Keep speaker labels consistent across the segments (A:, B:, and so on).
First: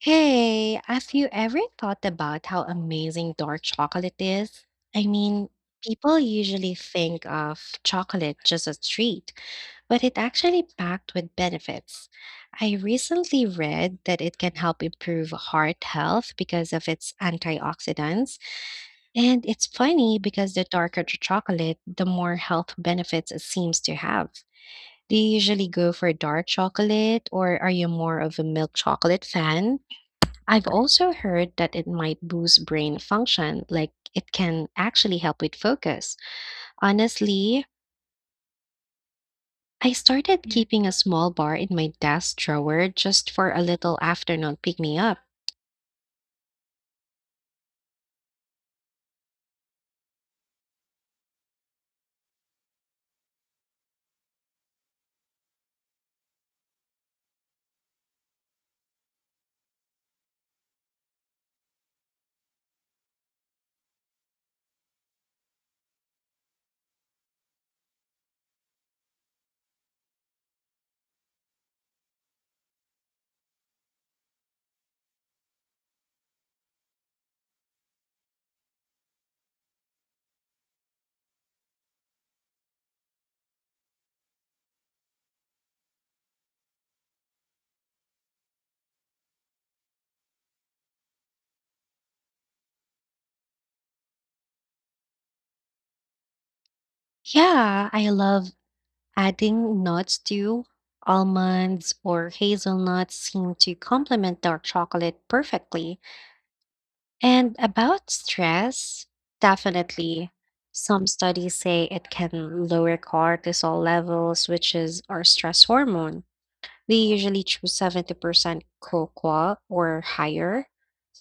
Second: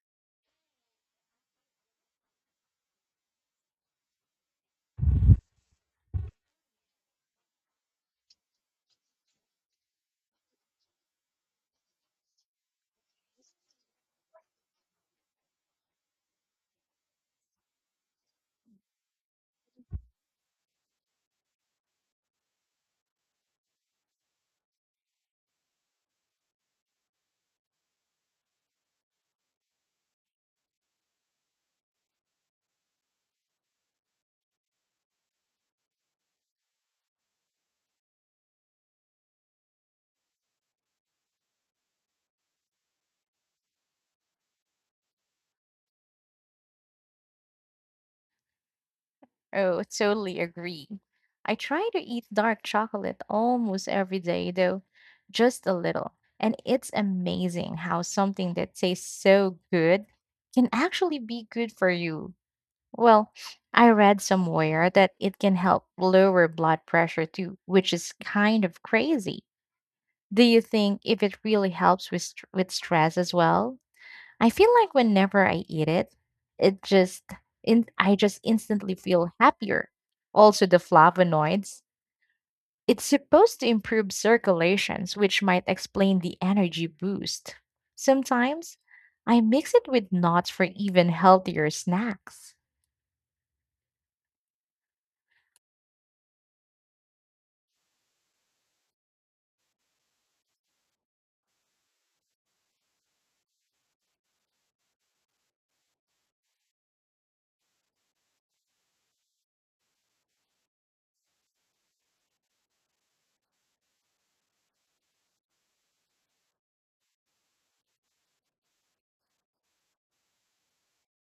A: Hey, have you ever thought about how amazing dark chocolate is? I mean, people usually think of chocolate just as a treat, but it's actually packed with benefits. I recently read that it can help improve heart health because of its antioxidants. And it's funny because the darker the chocolate, the more health benefits it seems to have. Do you usually go for dark chocolate, or are you more of a milk chocolate fan? I've also heard that it might boost brain function, like it can actually help with focus. Honestly, I started keeping a small bar in my desk drawer just for a little afternoon pick me up.
B: Oh, totally agree. I try to eat dark chocolate almost every day, though, just a little. And it's amazing how something that tastes so good can actually be good for you. Well, I read somewhere that it can help lower blood pressure too, which is kind of crazy. Do you think if it really helps with with stress as well? I feel like whenever I eat it, it just in I just instantly feel happier. Also the flavonoids, it's supposed to improve circulations, which might explain the energy boost. Sometimes I mix it with nuts for even healthier snacks.
A: Yeah, I love adding nuts too. Almonds or hazelnuts seem to complement dark chocolate perfectly. And about stress, definitely. Some studies say it can lower cortisol levels, which is our stress hormone. They usually choose 70% cocoa or higher.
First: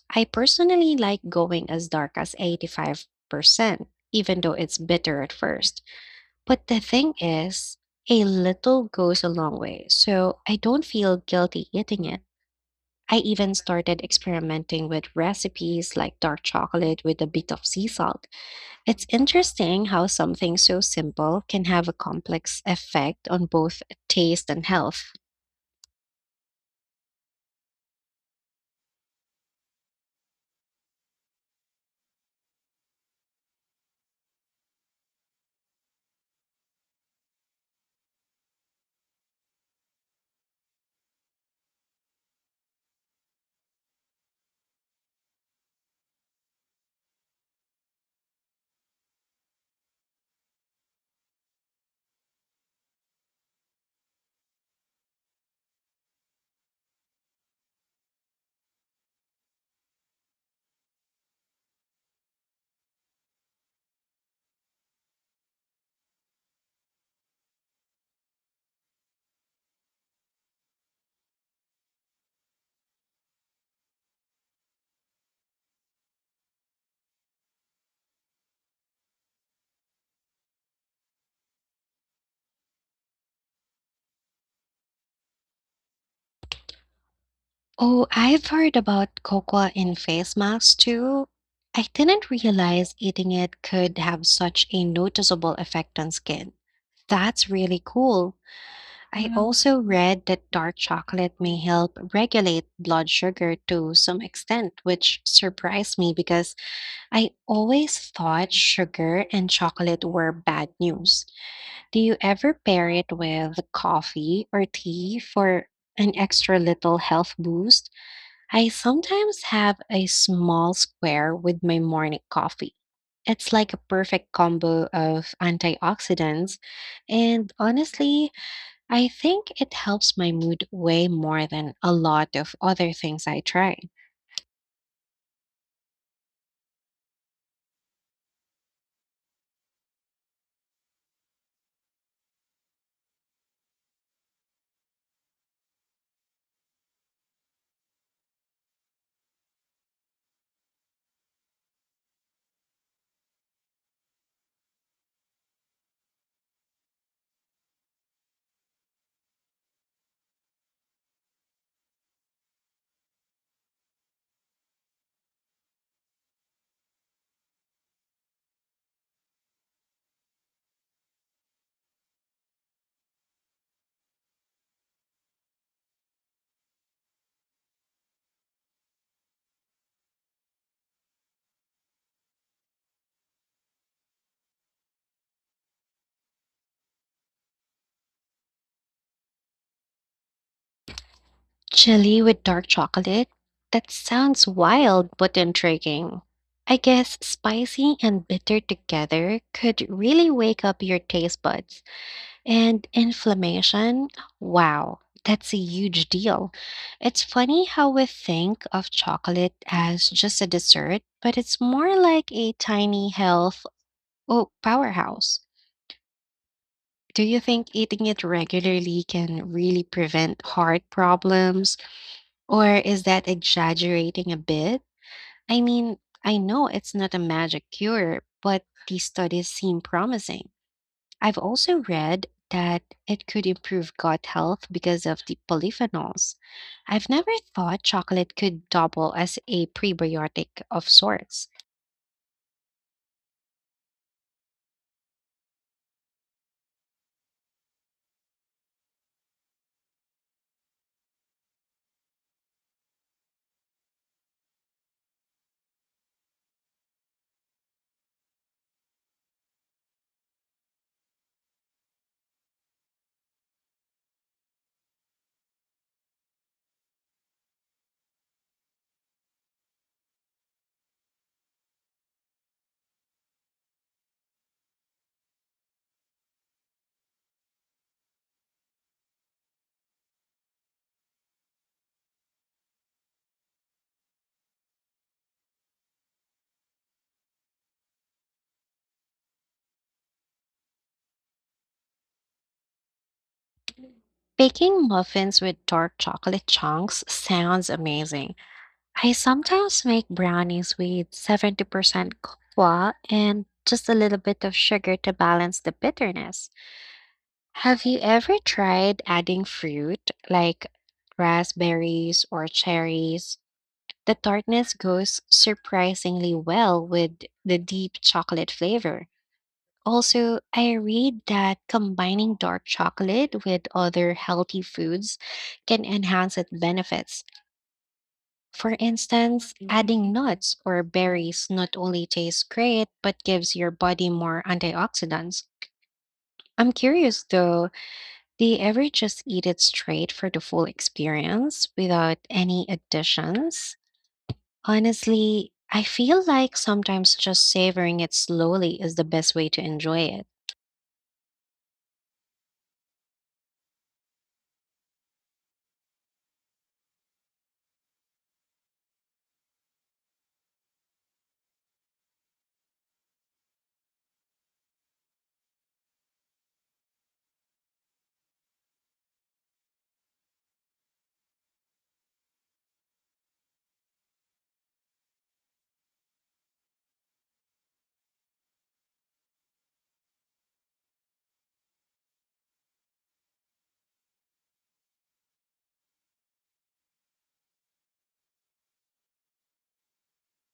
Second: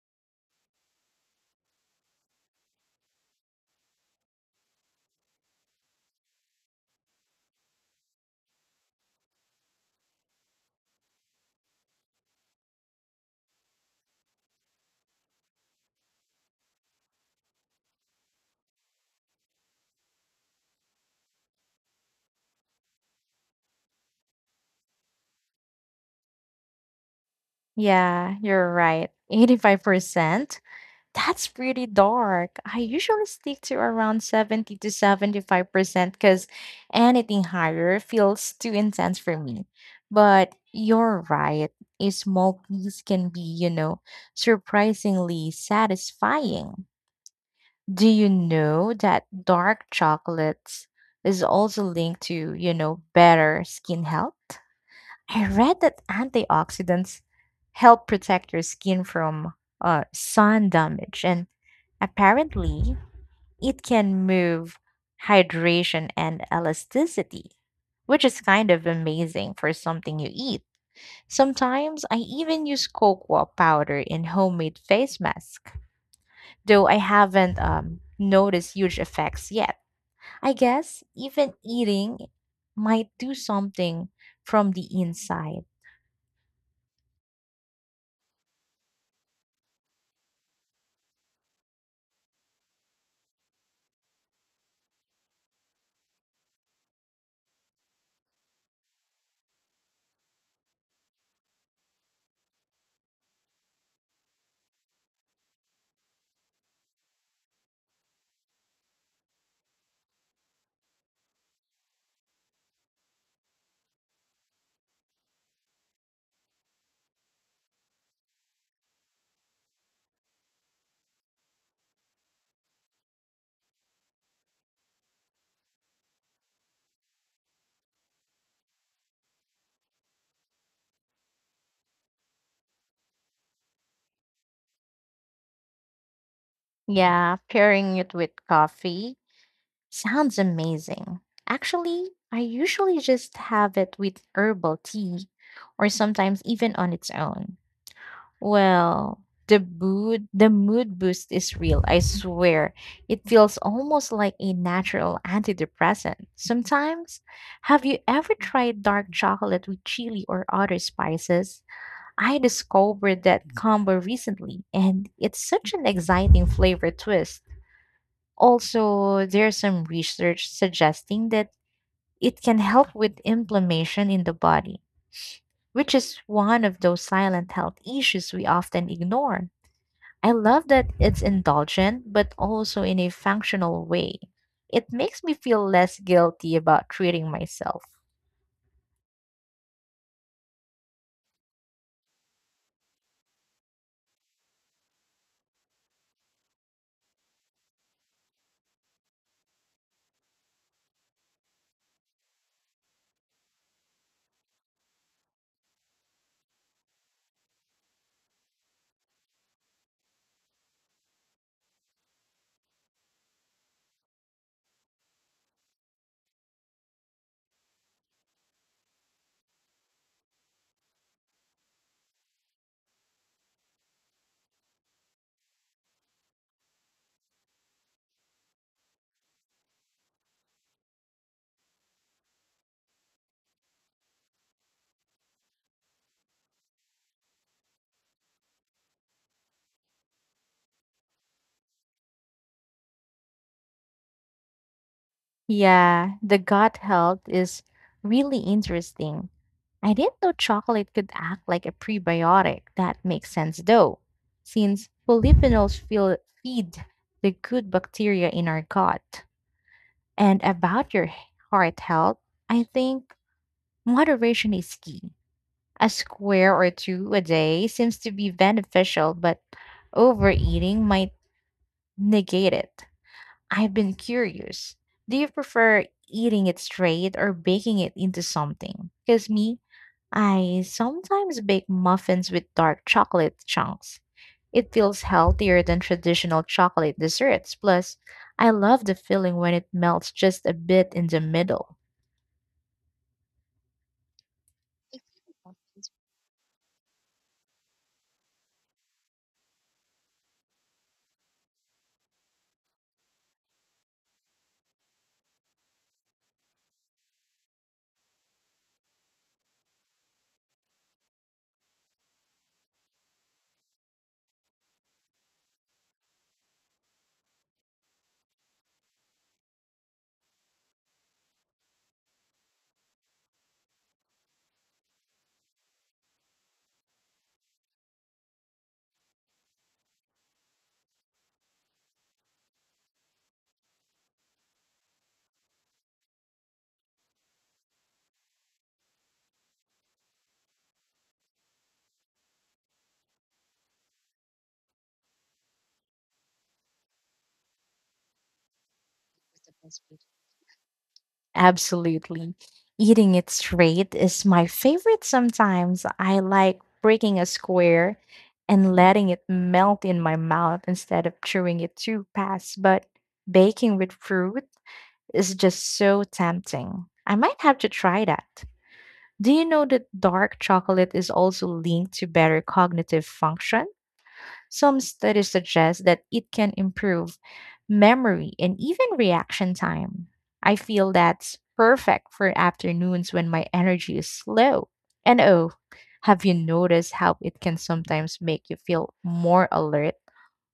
A: I personally like going as dark as 85%, even though it's bitter at first. But the thing is, a little goes a long way, so I don't feel guilty eating it. I even started experimenting with recipes like dark chocolate with a bit of sea salt. It's interesting how something so simple can have a complex effect on both taste and health.
B: Yeah, you're right. 85%. That's pretty dark. I usually stick to around 70 to 75% because anything higher feels too intense for me. But you're right. A small piece can be, you know, surprisingly satisfying. Do you know that dark chocolates is also linked to, you know, better skin health? I read that antioxidants help protect your skin from sun damage, and apparently, it can move hydration and elasticity, which is kind of amazing for something you eat. Sometimes I even use cocoa powder in homemade face mask, though I haven't noticed huge effects yet. I guess even eating might do something from the inside.
A: Oh, I've heard about cocoa in face masks too. I didn't realize eating it could have such a noticeable effect on skin. That's really cool. I also read that dark chocolate may help regulate blood sugar to some extent, which surprised me because I always thought sugar and chocolate were bad news. Do you ever pair it with coffee or tea for an extra little health boost? I sometimes have a small square with my morning coffee. It's like a perfect combo of antioxidants, and honestly, I think it helps my mood way more than a lot of other things I try.
B: Yeah, pairing it with coffee sounds amazing. Actually, I usually just have it with herbal tea or sometimes even on its own. Well, the mood boost is real, I swear. It feels almost like a natural antidepressant. Sometimes, have you ever tried dark chocolate with chili or other spices? I discovered that combo recently and it's such an exciting flavor twist. Also, there's some research suggesting that it can help with inflammation in the body, which is one of those silent health issues we often ignore. I love that it's indulgent, but also in a functional way. It makes me feel less guilty about treating myself.
A: Chili with dark chocolate? That sounds wild but intriguing. I guess spicy and bitter together could really wake up your taste buds. And inflammation? Wow, that's a huge deal. It's funny how we think of chocolate as just a dessert, but it's more like a tiny health oh, powerhouse. Do you think eating it regularly can really prevent heart problems, or is that exaggerating a bit? I mean, I know it's not a magic cure, but these studies seem promising. I've also read that it could improve gut health because of the polyphenols. I've never thought chocolate could double as a prebiotic of sorts.
B: Yeah, the gut health is really interesting. I didn't know chocolate could act like a prebiotic. That makes sense though, since feed the good bacteria in our gut. And about your heart health, I think moderation is key. A square or two a day seems to be beneficial, but overeating might negate it. I've been curious. Do you prefer eating it straight or baking it into something? Because me, I sometimes bake muffins with dark chocolate chunks. It feels healthier than traditional chocolate desserts. Plus, I love the feeling when it melts just a bit in the middle.
A: Baking muffins with dark chocolate chunks sounds amazing. I sometimes make brownies with 70% cocoa and just a little bit of sugar to balance the bitterness. Have you ever tried adding fruit like raspberries or cherries? The tartness goes surprisingly well with the deep chocolate flavor. Also, I read that combining dark chocolate with other healthy foods can enhance its benefits. For instance, adding nuts or berries not only tastes great but gives your body more antioxidants. I'm curious though, do you ever just eat it straight for the full experience without any additions? Honestly, I feel like sometimes just savoring it slowly is the best way to enjoy it.
B: Absolutely. Eating it straight is my favorite sometimes. I like breaking a square and letting it melt in my mouth instead of chewing it too fast. But baking with fruit is just so tempting. I might have to try that. Do you know that dark chocolate is also linked to better cognitive function? Some studies suggest that it can improve memory and even reaction time. I feel that's perfect for afternoons when my energy is low. And oh, have you noticed how it can sometimes make you feel more alert,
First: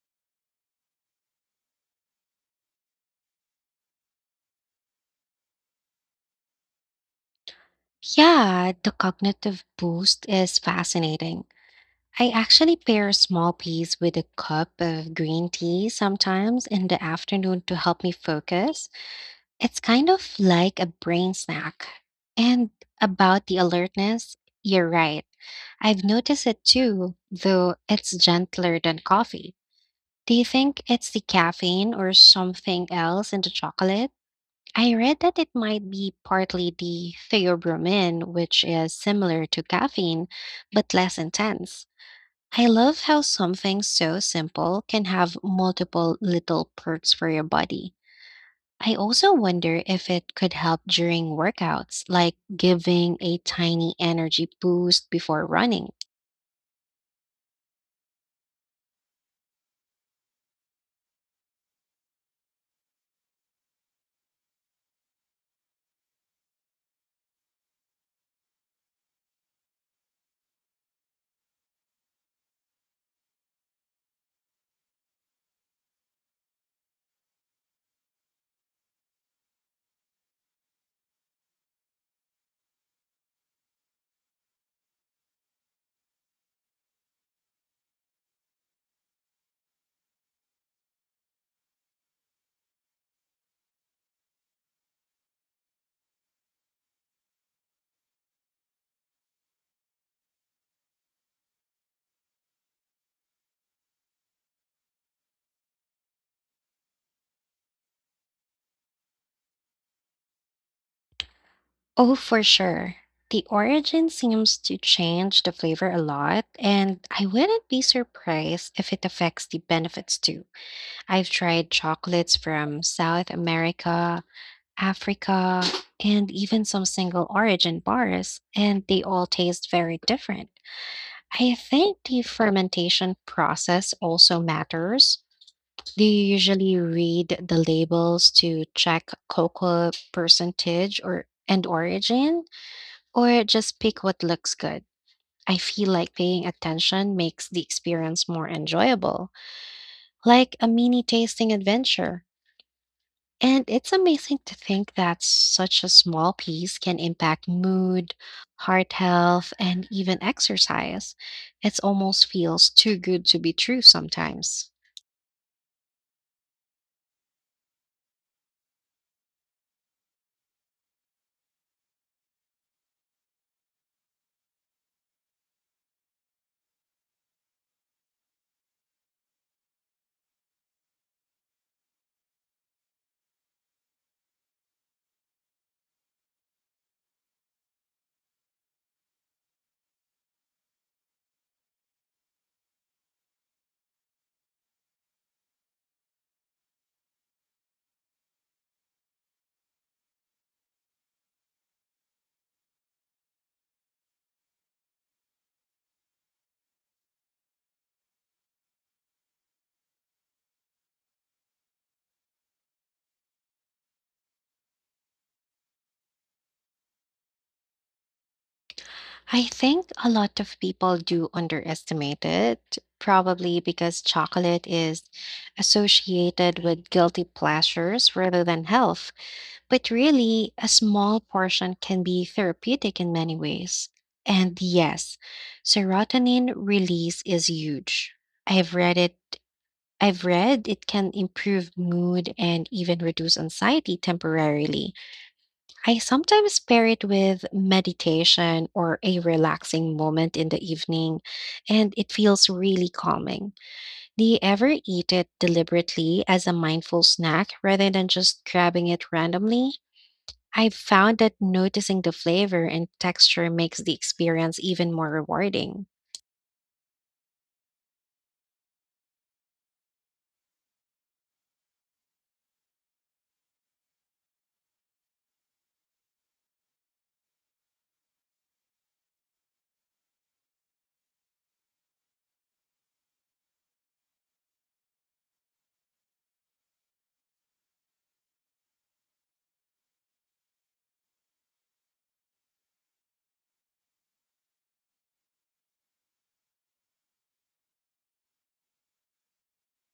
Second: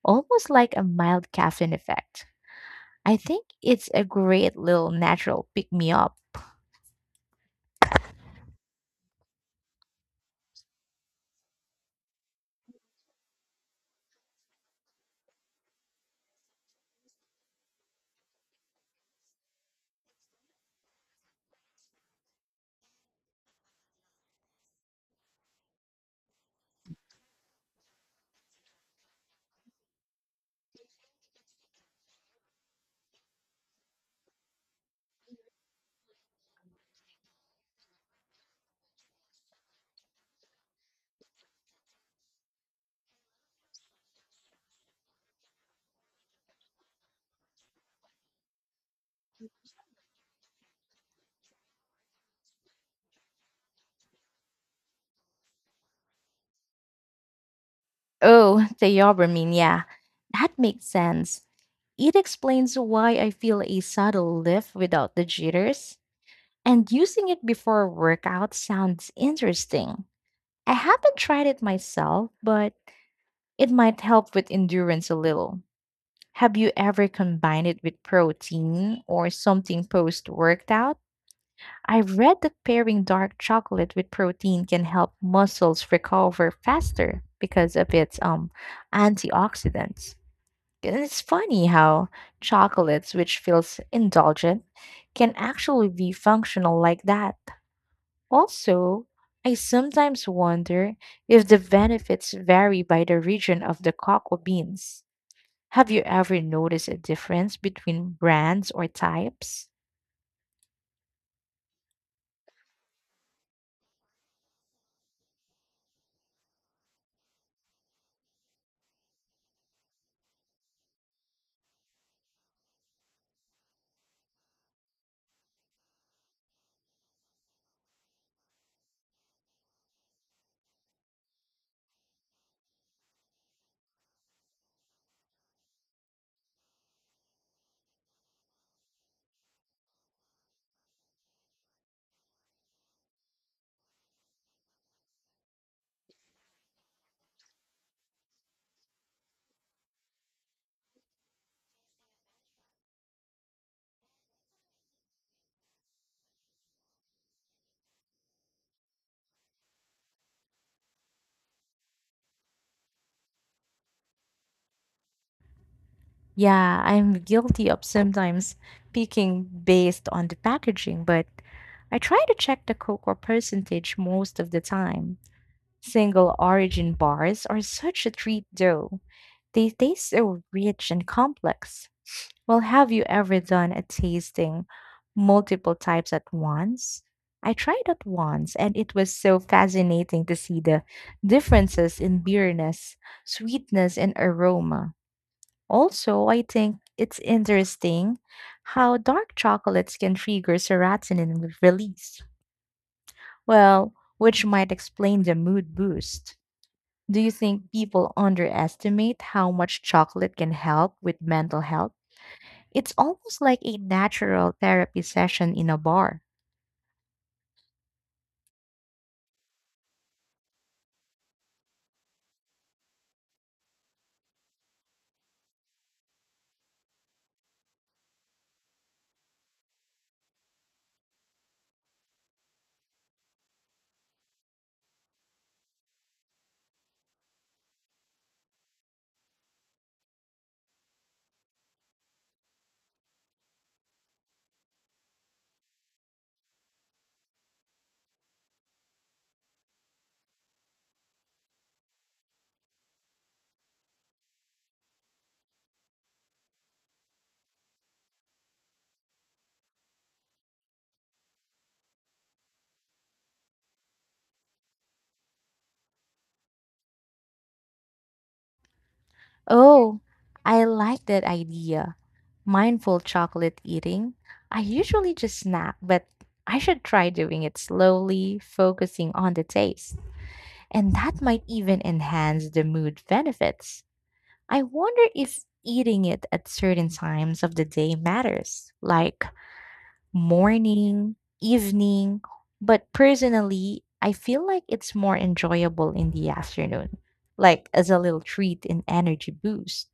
B: almost like a mild caffeine effect? I think it's a great little natural pick me up.
A: Yeah, the cognitive boost is fascinating. I actually pair a small piece with a cup of green tea sometimes in the afternoon to help me focus. It's kind of like a brain snack. And about the alertness, you're right. I've noticed it too, though it's gentler than coffee. Do you think it's the caffeine or something else in the chocolate? I read that it might be partly the theobromine, which is similar to caffeine but less intense. I love how something so simple can have multiple little perks for your body. I also wonder if it could help during workouts, like giving a tiny energy boost before running.
B: Oh, theobromine, yeah, that makes sense. It explains why I feel a subtle lift without the jitters. And using it before workout sounds interesting. I haven't tried it myself, but it might help with endurance a little. Have you ever combined it with protein or something post workout? I've read that pairing dark chocolate with protein can help muscles recover faster because of its antioxidants. And it's funny how chocolates, which feels indulgent, can actually be functional like that. Also, I sometimes wonder if the benefits vary by the region of the cocoa beans. Have you ever noticed a difference between brands or types?
A: Oh, for sure. The origin seems to change the flavor a lot, and I wouldn't be surprised if it affects the benefits too. I've tried chocolates from South America, Africa, and even some single origin bars, and they all taste very different. I think the fermentation process also matters. Do you usually read the labels to check cocoa percentage or and origin, or just pick what looks good? I feel like paying attention makes the experience more enjoyable, like a mini tasting adventure. And it's amazing to think that such a small piece can impact mood, heart health, and even exercise. It almost feels too good to be true sometimes.
B: Yeah, I'm guilty of sometimes picking based on the packaging, but I try to check the cocoa percentage most of the time. Single origin bars are such a treat, though. They taste so rich and complex. Well, have you ever done a tasting multiple types at once? I tried it once, and it was so fascinating to see the differences in bitterness, sweetness, and aroma. Also, I think it's interesting how dark chocolates can trigger serotonin release, well, which might explain the mood boost. Do you think people underestimate how much chocolate can help with mental health? It's almost like a natural therapy session in a bar.
A: I think a lot of people do underestimate it, probably because chocolate is associated with guilty pleasures rather than health. But really, a small portion can be therapeutic in many ways. And yes, serotonin release is huge. I've read it. I've read it can improve mood and even reduce anxiety temporarily. I sometimes pair it with meditation or a relaxing moment in the evening, and it feels really calming. Do you ever eat it deliberately as a mindful snack rather than just grabbing it randomly? I've found that noticing the flavor and texture makes the experience even more rewarding.
B: Oh, I like that idea. Mindful chocolate eating. I usually just snack, but I should try doing it slowly, focusing on the taste. And that might even enhance the mood benefits. I wonder if eating it at certain times of the day matters, like morning, evening, but personally, I feel like it's more enjoyable in the afternoon, like as a little treat and energy boost.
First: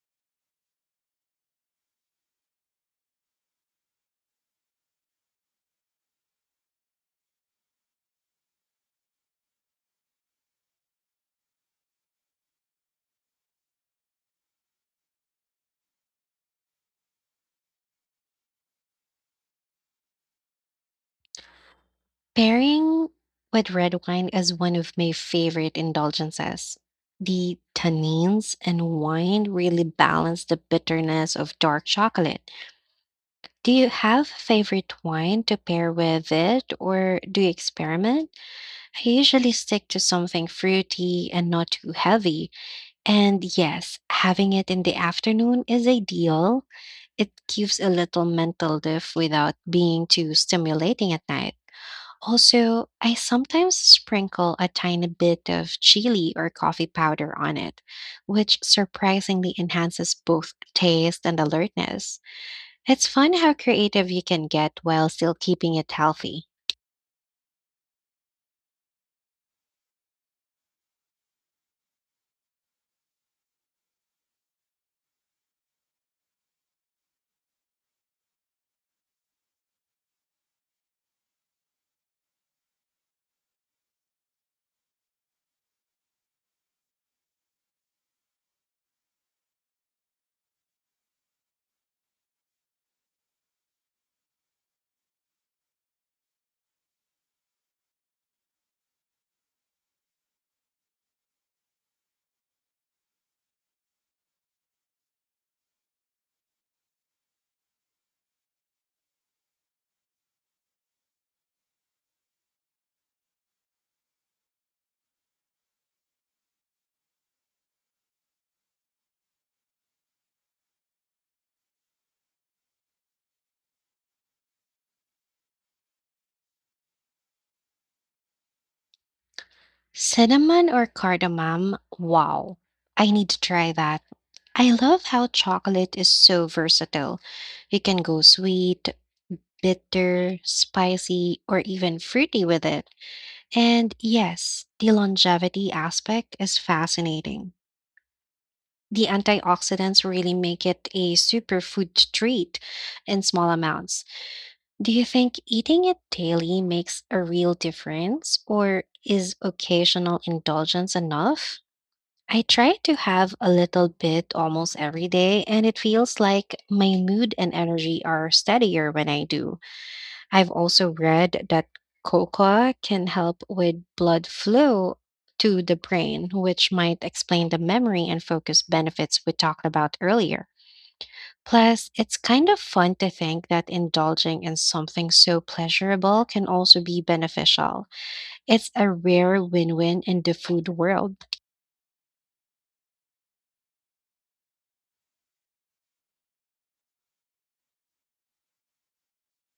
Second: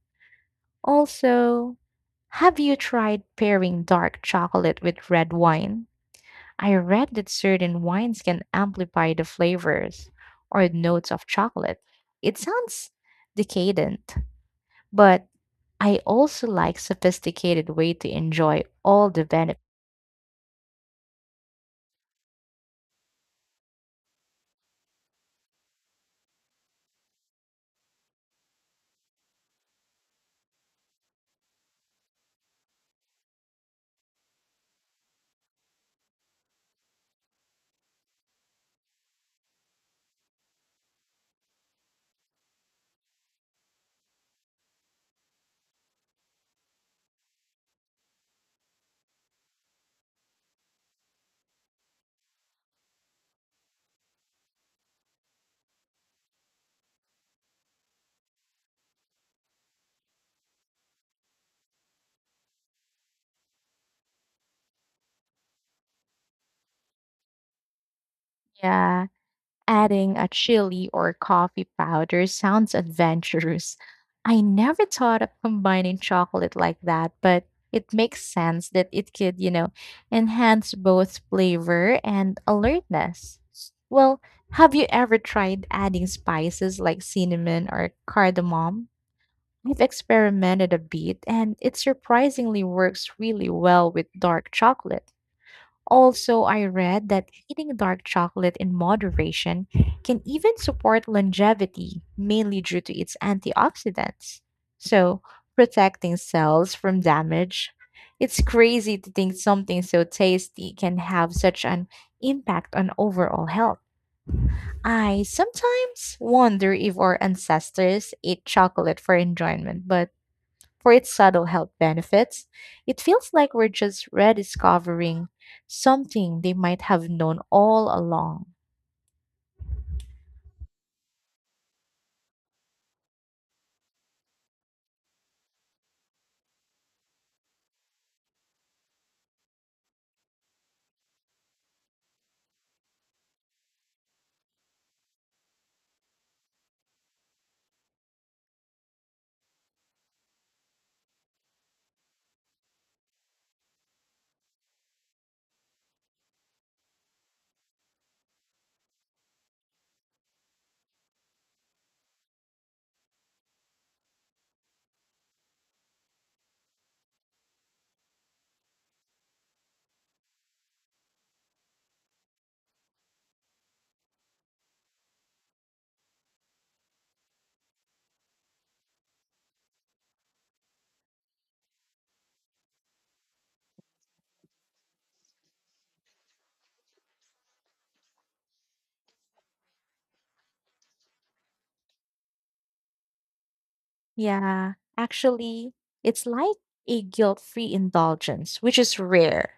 B: Also, have you tried pairing dark chocolate with red wine? I read that certain wines can amplify the flavors or notes of chocolate. It sounds decadent, but I also like sophisticated way to enjoy all the benefits.
A: Pairing with red wine is one of my favorite indulgences. The tannins and wine really balance the bitterness of dark chocolate. Do you have a favorite wine to pair with it, or do you experiment? I usually stick to something fruity and not too heavy. And yes, having it in the afternoon is ideal. It gives a little mental diff without being too stimulating at night. Also, I sometimes sprinkle a tiny bit of chili or coffee powder on it, which surprisingly enhances both taste and alertness. It's fun how creative you can get while still keeping it healthy.
B: Yeah, adding a chili or coffee powder sounds adventurous. I never thought of combining chocolate like that, but it makes sense that it could, you know, enhance both flavor and alertness. Well, have you ever tried adding spices like cinnamon or cardamom? I've experimented a bit and it surprisingly works really well with dark chocolate. Also, I read that eating dark chocolate in moderation can even support longevity, mainly due to its antioxidants. So, protecting cells from damage. It's crazy to think something so tasty can have such an impact on overall health. I sometimes wonder if our ancestors ate chocolate for enjoyment, but for its subtle health benefits, it feels like we're just rediscovering something they might have known all along.
A: Cinnamon or cardamom? Wow. I need to try that. I love how chocolate is so versatile. You can go sweet, bitter, spicy, or even fruity with it. And yes, the longevity aspect is fascinating. The antioxidants really make it a superfood treat in small amounts. Do you think eating it daily makes a real difference, or is occasional indulgence enough? I try to have a little bit almost every day, and it feels like my mood and energy are steadier when I do. I've also read that cocoa can help with blood flow to the brain, which might explain the memory and focus benefits we talked about earlier. Plus, it's kind of fun to think that indulging in something so pleasurable can also be beneficial. It's a rare win win in the food world.
B: Yeah, actually, it's like a guilt free indulgence, which is rare.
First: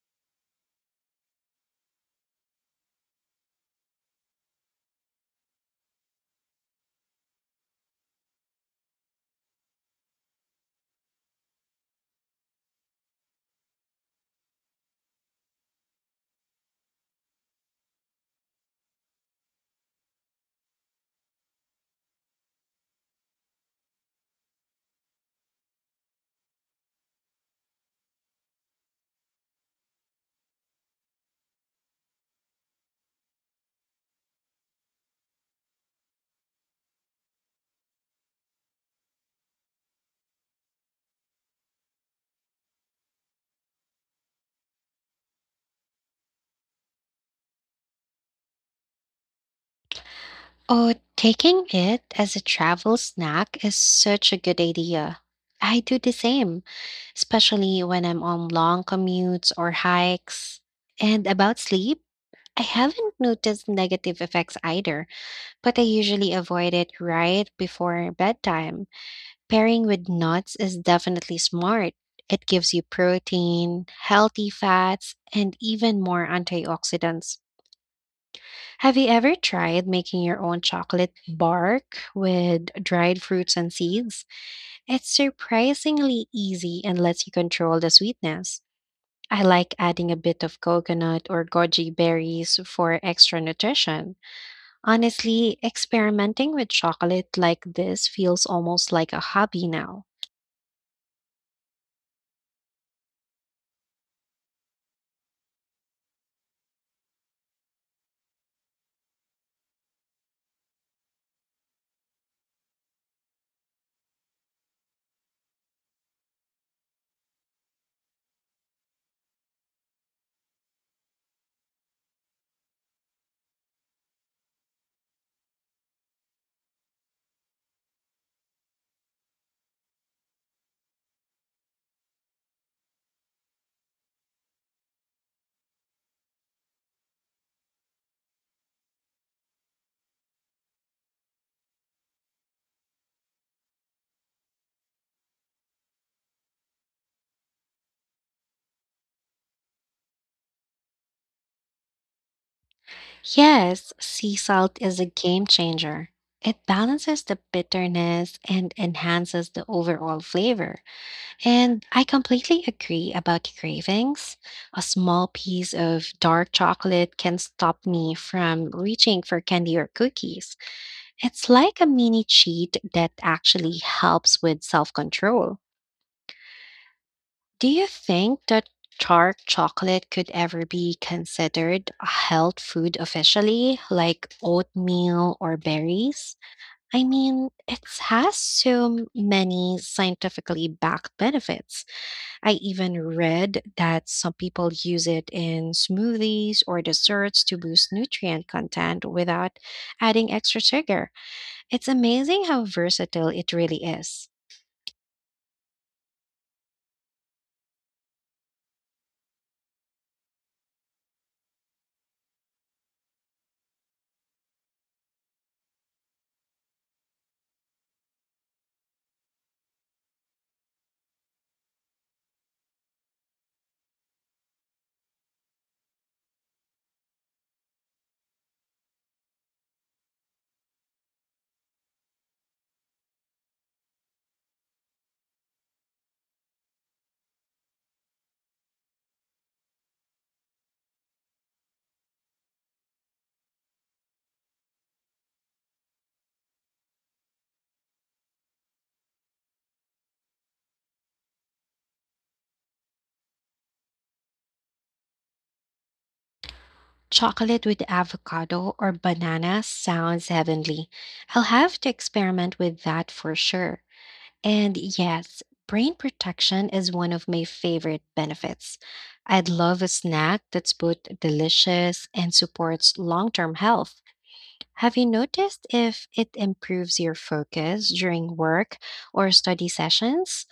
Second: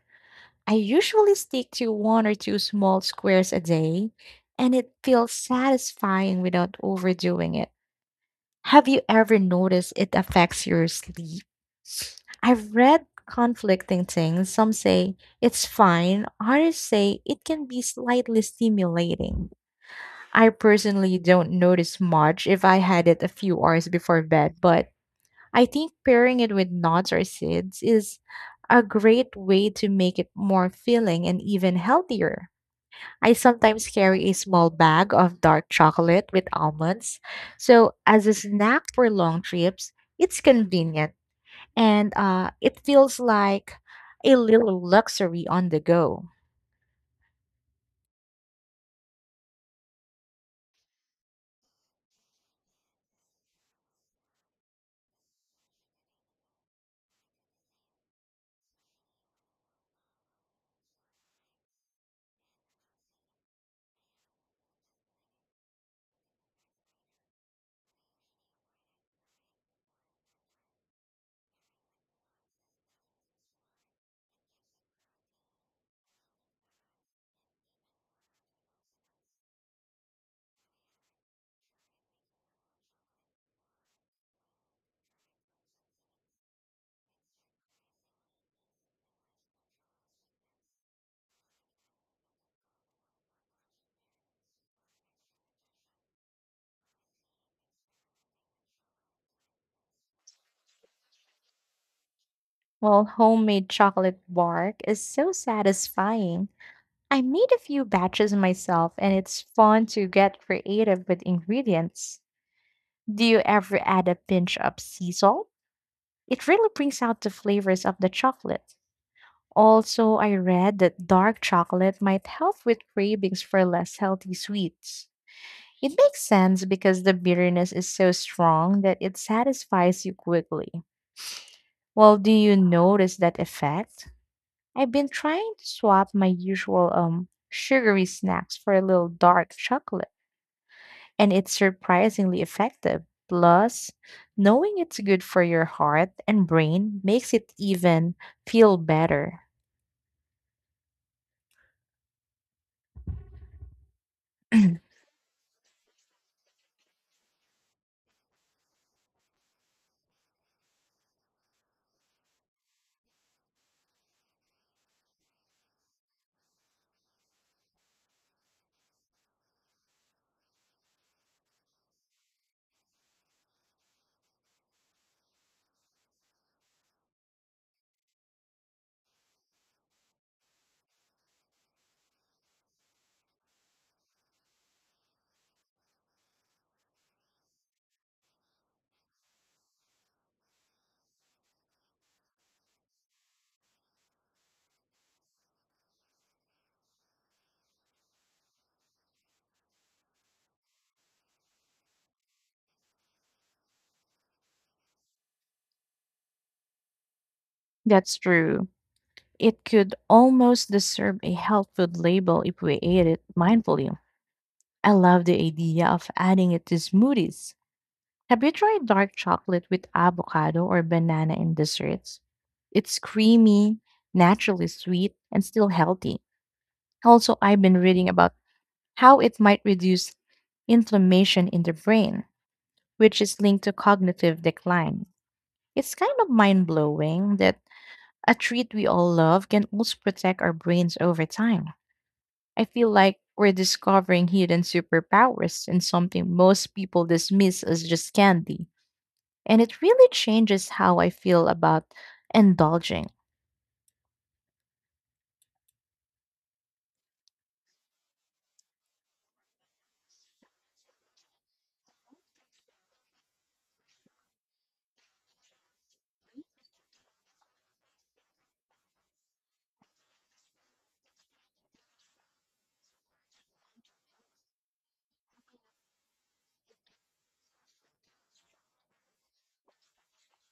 B: I usually stick to one or two small squares a day, and it feels satisfying without overdoing it. Have you ever noticed it affects your sleep? I've read conflicting things. Some say it's fine, others say it can be slightly stimulating. I personally don't notice much if I had it a few hours before bed, but I think pairing it with nuts or seeds is a great way to make it more filling and even healthier. I sometimes carry a small bag of dark chocolate with almonds. So, as a snack for long trips, it's convenient and it feels like a little luxury on the go.
A: Oh, taking it as a travel snack is such a good idea. I do the same, especially when I'm on long commutes or hikes. And about sleep, I haven't noticed negative effects either, but I usually avoid it right before bedtime. Pairing with nuts is definitely smart. It gives you protein, healthy fats, and even more antioxidants. Have you ever tried making your own chocolate bark with dried fruits and seeds? It's surprisingly easy and lets you control the sweetness. I like adding a bit of coconut or goji berries for extra nutrition. Honestly, experimenting with chocolate like this feels almost like a hobby now.
B: Well, homemade chocolate bark is so satisfying. I made a few batches myself, and it's fun to get creative with ingredients. Do you ever add a pinch of sea salt? It really brings out the flavors of the chocolate. Also, I read that dark chocolate might help with cravings for less healthy sweets. It makes sense because the bitterness is so strong that it satisfies you quickly. Well, do you notice that effect? I've been trying to swap my usual sugary snacks for a little dark chocolate, and it's surprisingly effective. Plus, knowing it's good for your heart and brain makes it even feel better.
A: Yes, sea salt is a game changer. It balances the bitterness and enhances the overall flavor. And I completely agree about cravings. A small piece of dark chocolate can stop me from reaching for candy or cookies. It's like a mini cheat that actually helps with self control. Do you think that dark chocolate could ever be considered a health food officially, like oatmeal or berries? I mean, it has so many scientifically backed benefits. I even read that some people use it in smoothies or desserts to boost nutrient content without adding extra sugar. It's amazing how versatile it really is.
B: That's true. It could almost deserve a health food label if we ate it mindfully. I love the idea of adding it to smoothies. Have you tried dark chocolate with avocado or banana in desserts? It's creamy, naturally sweet, and still healthy. Also, I've been reading about how it might reduce inflammation in the brain, which is linked to cognitive decline. It's kind of mind blowing that a treat we all love can also protect our brains over time. I feel like we're discovering hidden superpowers in something most people dismiss as just candy. And it really changes how I feel about indulging.
A: Chocolate with avocado or banana sounds heavenly. I'll have to experiment with that for sure. And yes, brain protection is one of my favorite benefits. I'd love a snack that's both delicious and supports long term health. Have you noticed if it improves your focus during work or study sessions?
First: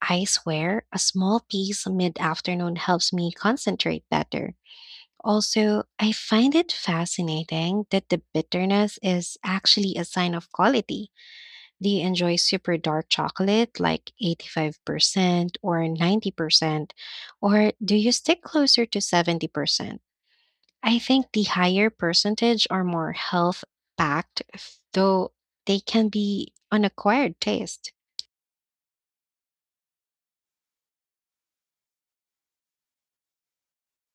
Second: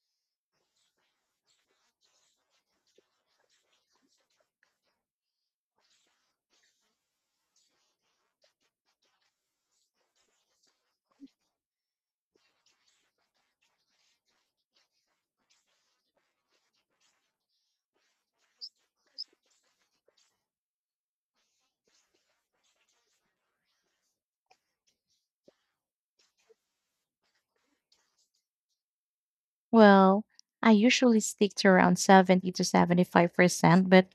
A: I swear, a small piece mid afternoon helps me concentrate better. Also, I find it fascinating that the bitterness is actually a sign of quality. Do you enjoy super dark chocolate like 85% or 90%? Or do you stick closer to 70%? I think the higher percentage are more health packed, though they can be an acquired taste.
B: Well, I usually stick to around 70 to 75%, but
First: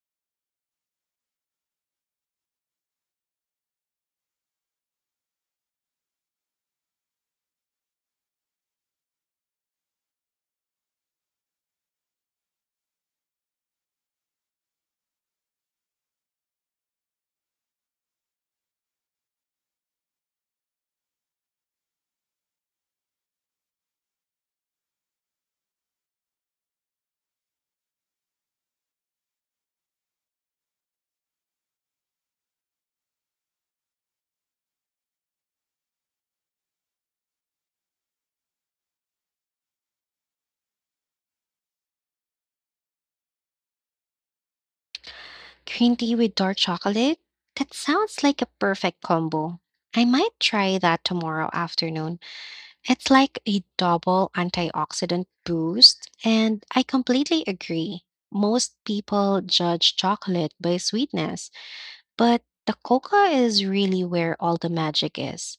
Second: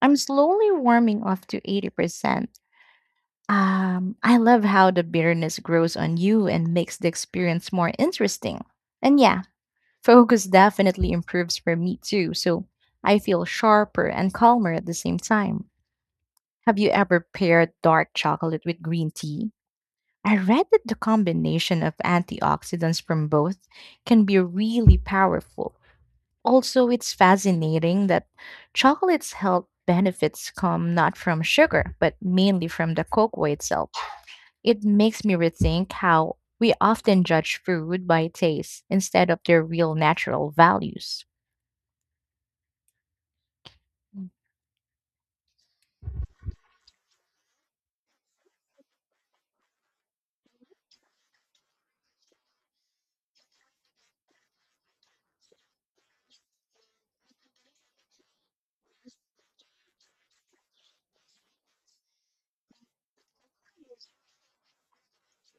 B: I'm slowly warming off to 80%. I love how the bitterness grows on you and makes the experience more interesting. And yeah, focus definitely improves for me too. So I feel sharper and calmer at the same time. Have you ever paired dark chocolate with green tea? I read that the combination of antioxidants from both can be really powerful. Also, it's fascinating that chocolate's health benefits come not from sugar, but mainly from the cocoa itself. It makes me rethink how we often judge food by taste instead of their real natural values.
A: Green tea with dark chocolate? That sounds like a perfect combo. I might try that tomorrow afternoon. It's like a double antioxidant boost, and I completely agree. Most people judge chocolate by sweetness, but the coca is really where all the magic is.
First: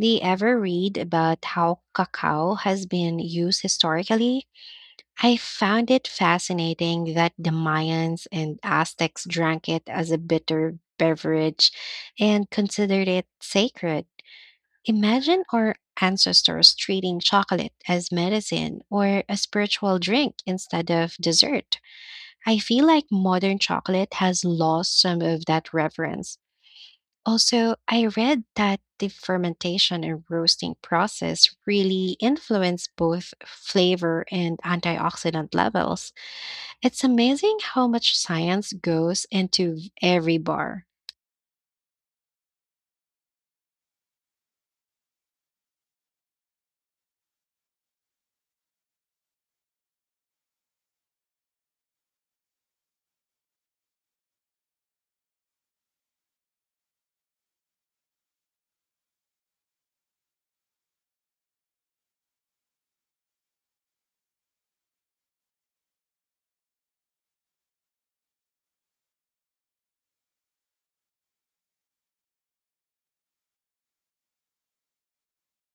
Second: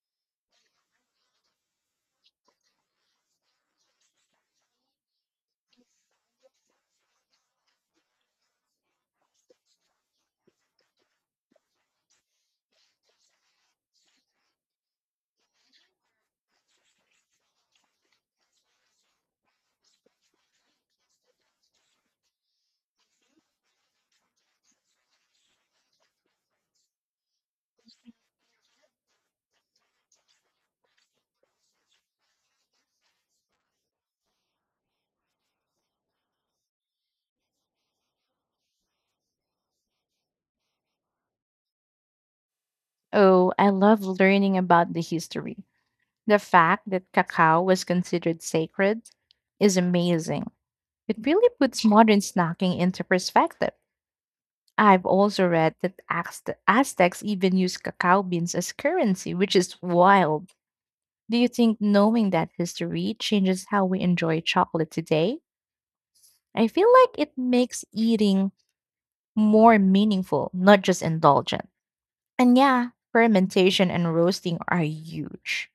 A: Do you ever read about how cacao has been used historically? I found it fascinating that the Mayans and Aztecs drank it as a bitter beverage and considered it sacred. Imagine our ancestors treating chocolate as medicine or a spiritual drink instead of dessert. I feel like modern chocolate has lost some of that reverence. Also, I read that the fermentation and roasting process really influence both flavor and antioxidant levels. It's amazing how much science goes into every bar.
B: Oh, I love learning about the history. The fact that cacao was considered sacred is amazing. It really puts modern snacking into perspective. I've also read that Aztecs even used cacao beans as currency, which is wild. Do you think knowing that history changes how we enjoy chocolate today? I feel like it makes eating more meaningful, not just indulgent. And yeah, fermentation and roasting are huge.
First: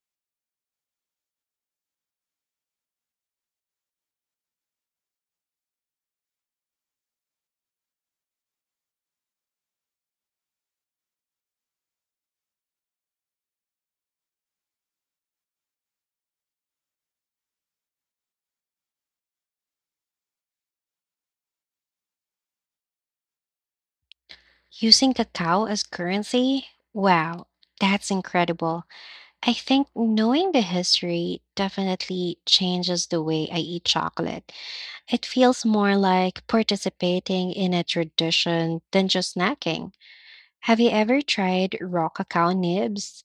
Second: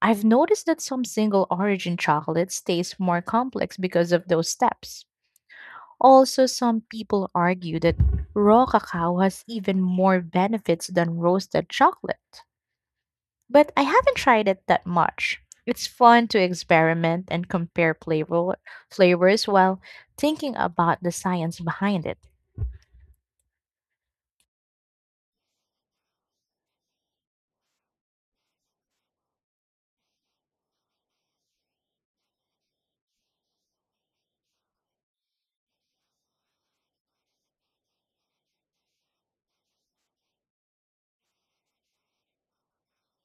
B: I've noticed that some single origin chocolates taste more complex because of those steps. Also, some people argue that raw cacao has even more benefits than roasted chocolate. But I haven't tried it that much. It's fun to experiment and compare flavors while thinking about the science behind it.
A: Using cacao as currency? Wow, that's incredible. I think knowing the history definitely changes the way I eat chocolate. It feels more like participating in a tradition than just snacking. Have you ever tried raw cacao nibs?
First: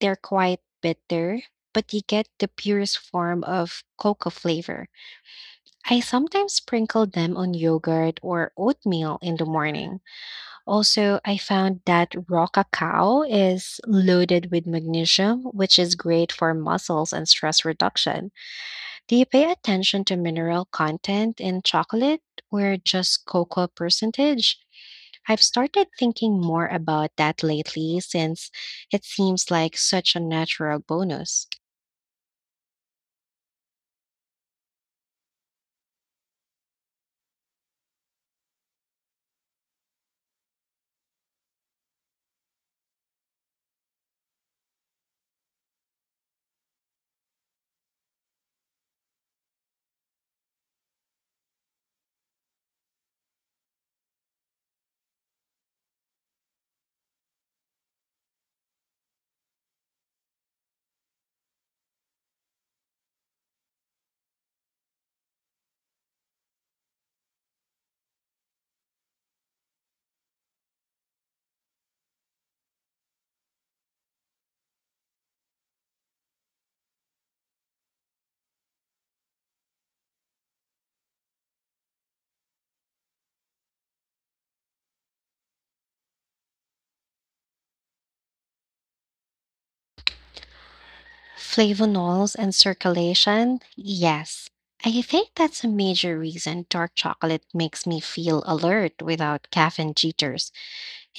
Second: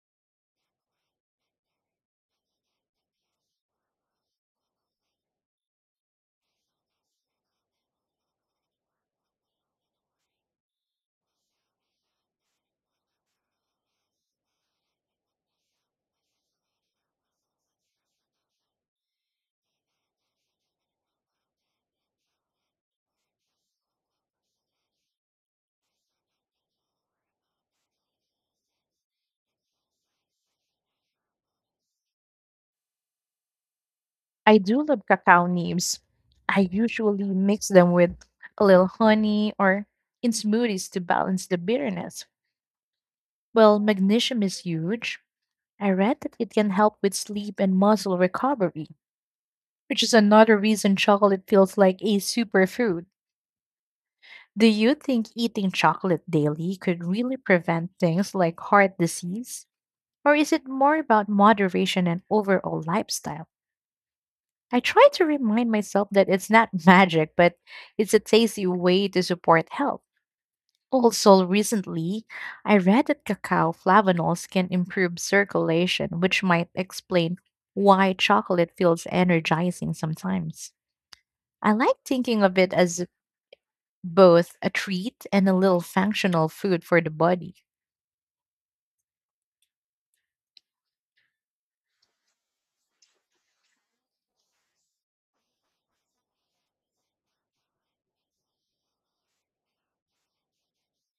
A: They're quite bitter, but you get the purest form of cocoa flavor. I sometimes sprinkle them on yogurt or oatmeal in the morning. Also, I found that raw cacao is loaded with magnesium, which is great for muscles and stress reduction. Do you pay attention to mineral content in chocolate or just cocoa percentage? I've started thinking more about that lately since it seems like such a natural bonus.
B: I do love cacao nibs. I usually mix them with a little honey or in smoothies to balance the bitterness. Well, magnesium is huge. I read that it can help with sleep and muscle recovery, which is another reason chocolate feels like a superfood. Do you think eating chocolate daily could really prevent things like heart disease? Or is it more about moderation and overall lifestyle? I try to remind myself that it's not magic, but it's a tasty way to support health. Also, recently, I read that cacao flavanols can improve circulation, which might explain why chocolate feels energizing sometimes. I like thinking of it as both a treat and a little functional food for the body.
A: Flavonols and circulation? Yes. I think that's a major reason dark chocolate makes me feel alert without caffeine jitters.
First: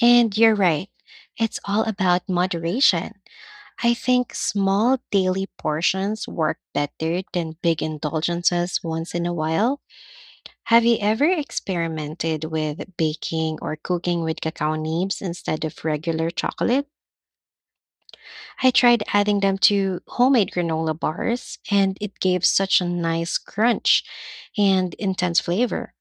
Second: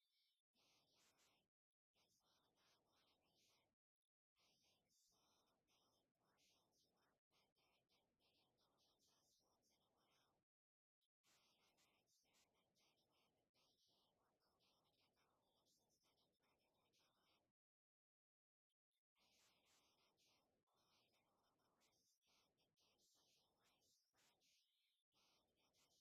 A: And you're right. It's all about moderation. I think small daily portions work better than big indulgences once in a while. Have you ever experimented with baking or cooking with cacao nibs instead of regular chocolate? I tried adding them to homemade granola bars, and it gave such a nice crunch and intense flavor.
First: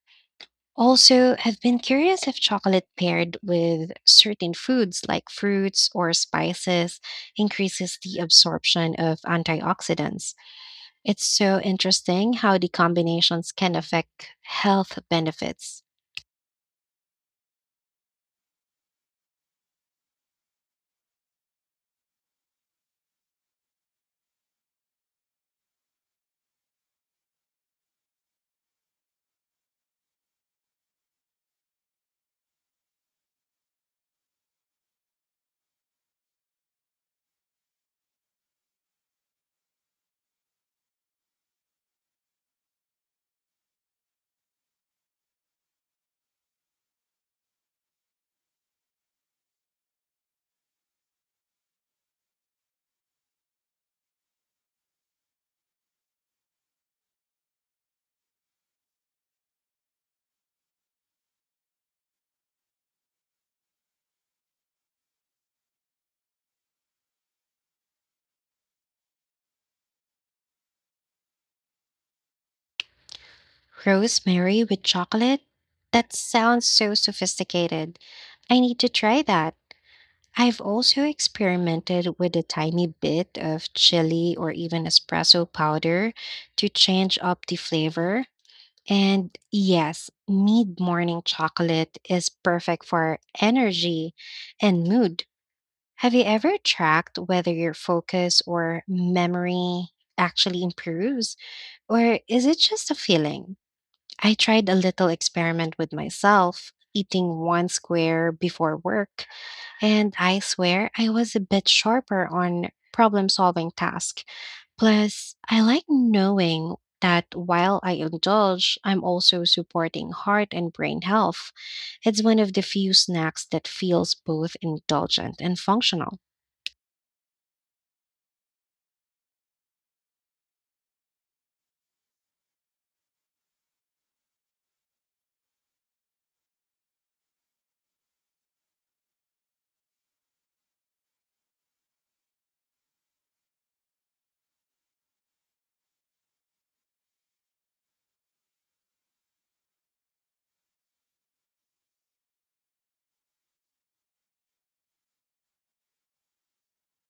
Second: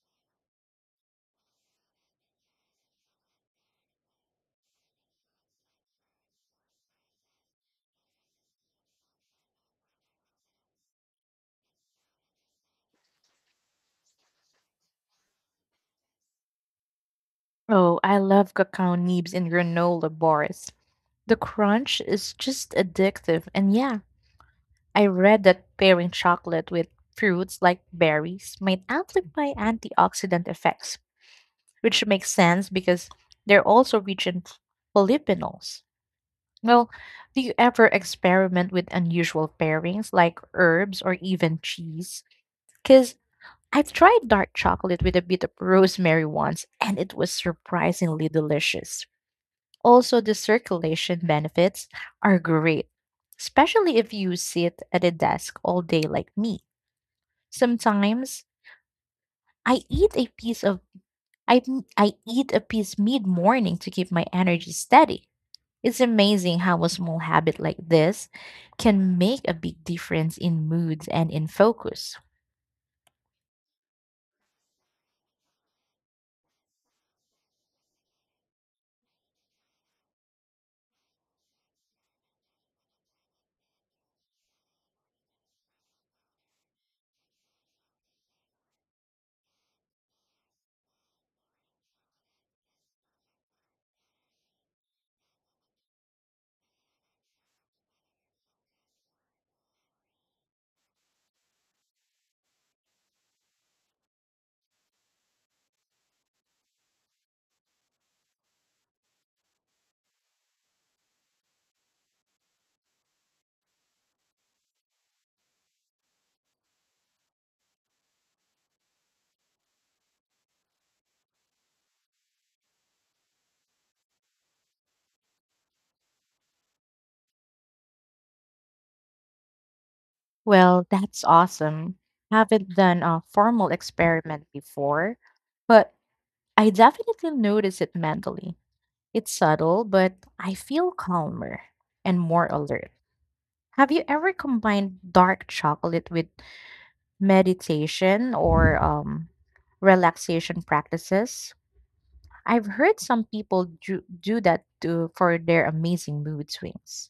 A: Also, I've been curious if chocolate paired with certain foods like fruits or spices increases the absorption of antioxidants. It's so interesting how the combinations can affect health benefits.
B: Oh, I love cacao nibs in granola bars. The crunch is just addictive, and yeah, I read that pairing chocolate with fruits like berries might amplify antioxidant effects, which makes sense because they're also rich in polyphenols. Well, do you ever experiment with unusual pairings like herbs or even cheese? Because I've tried dark chocolate with a bit of rosemary once, and it was surprisingly delicious. Also, the circulation benefits are great, especially if you sit at a desk all day like me. Sometimes I eat a piece of I eat a piece mid-morning to keep my energy steady. It's amazing how a small habit like this can make a big difference in mood and in focus.
A: Rosemary with chocolate? That sounds so sophisticated. I need to try that. I've also experimented with a tiny bit of chili or even espresso powder to change up the flavor. And yes, mid morning chocolate is perfect for energy and mood. Have you ever tracked whether your focus or memory actually improves, or is it just a feeling? I tried a little experiment with myself, eating one square before work, and I swear I was a bit sharper on problem solving tasks. Plus, I like knowing that while I indulge, I'm also supporting heart and brain health. It's one of the few snacks that feels both indulgent and functional.
B: Well, that's awesome. Haven't done a formal experiment before, but I definitely notice it mentally. It's subtle, but I feel calmer and more alert. Have you ever combined dark chocolate with meditation or relaxation practices. I've heard some people do that for their amazing mood swings.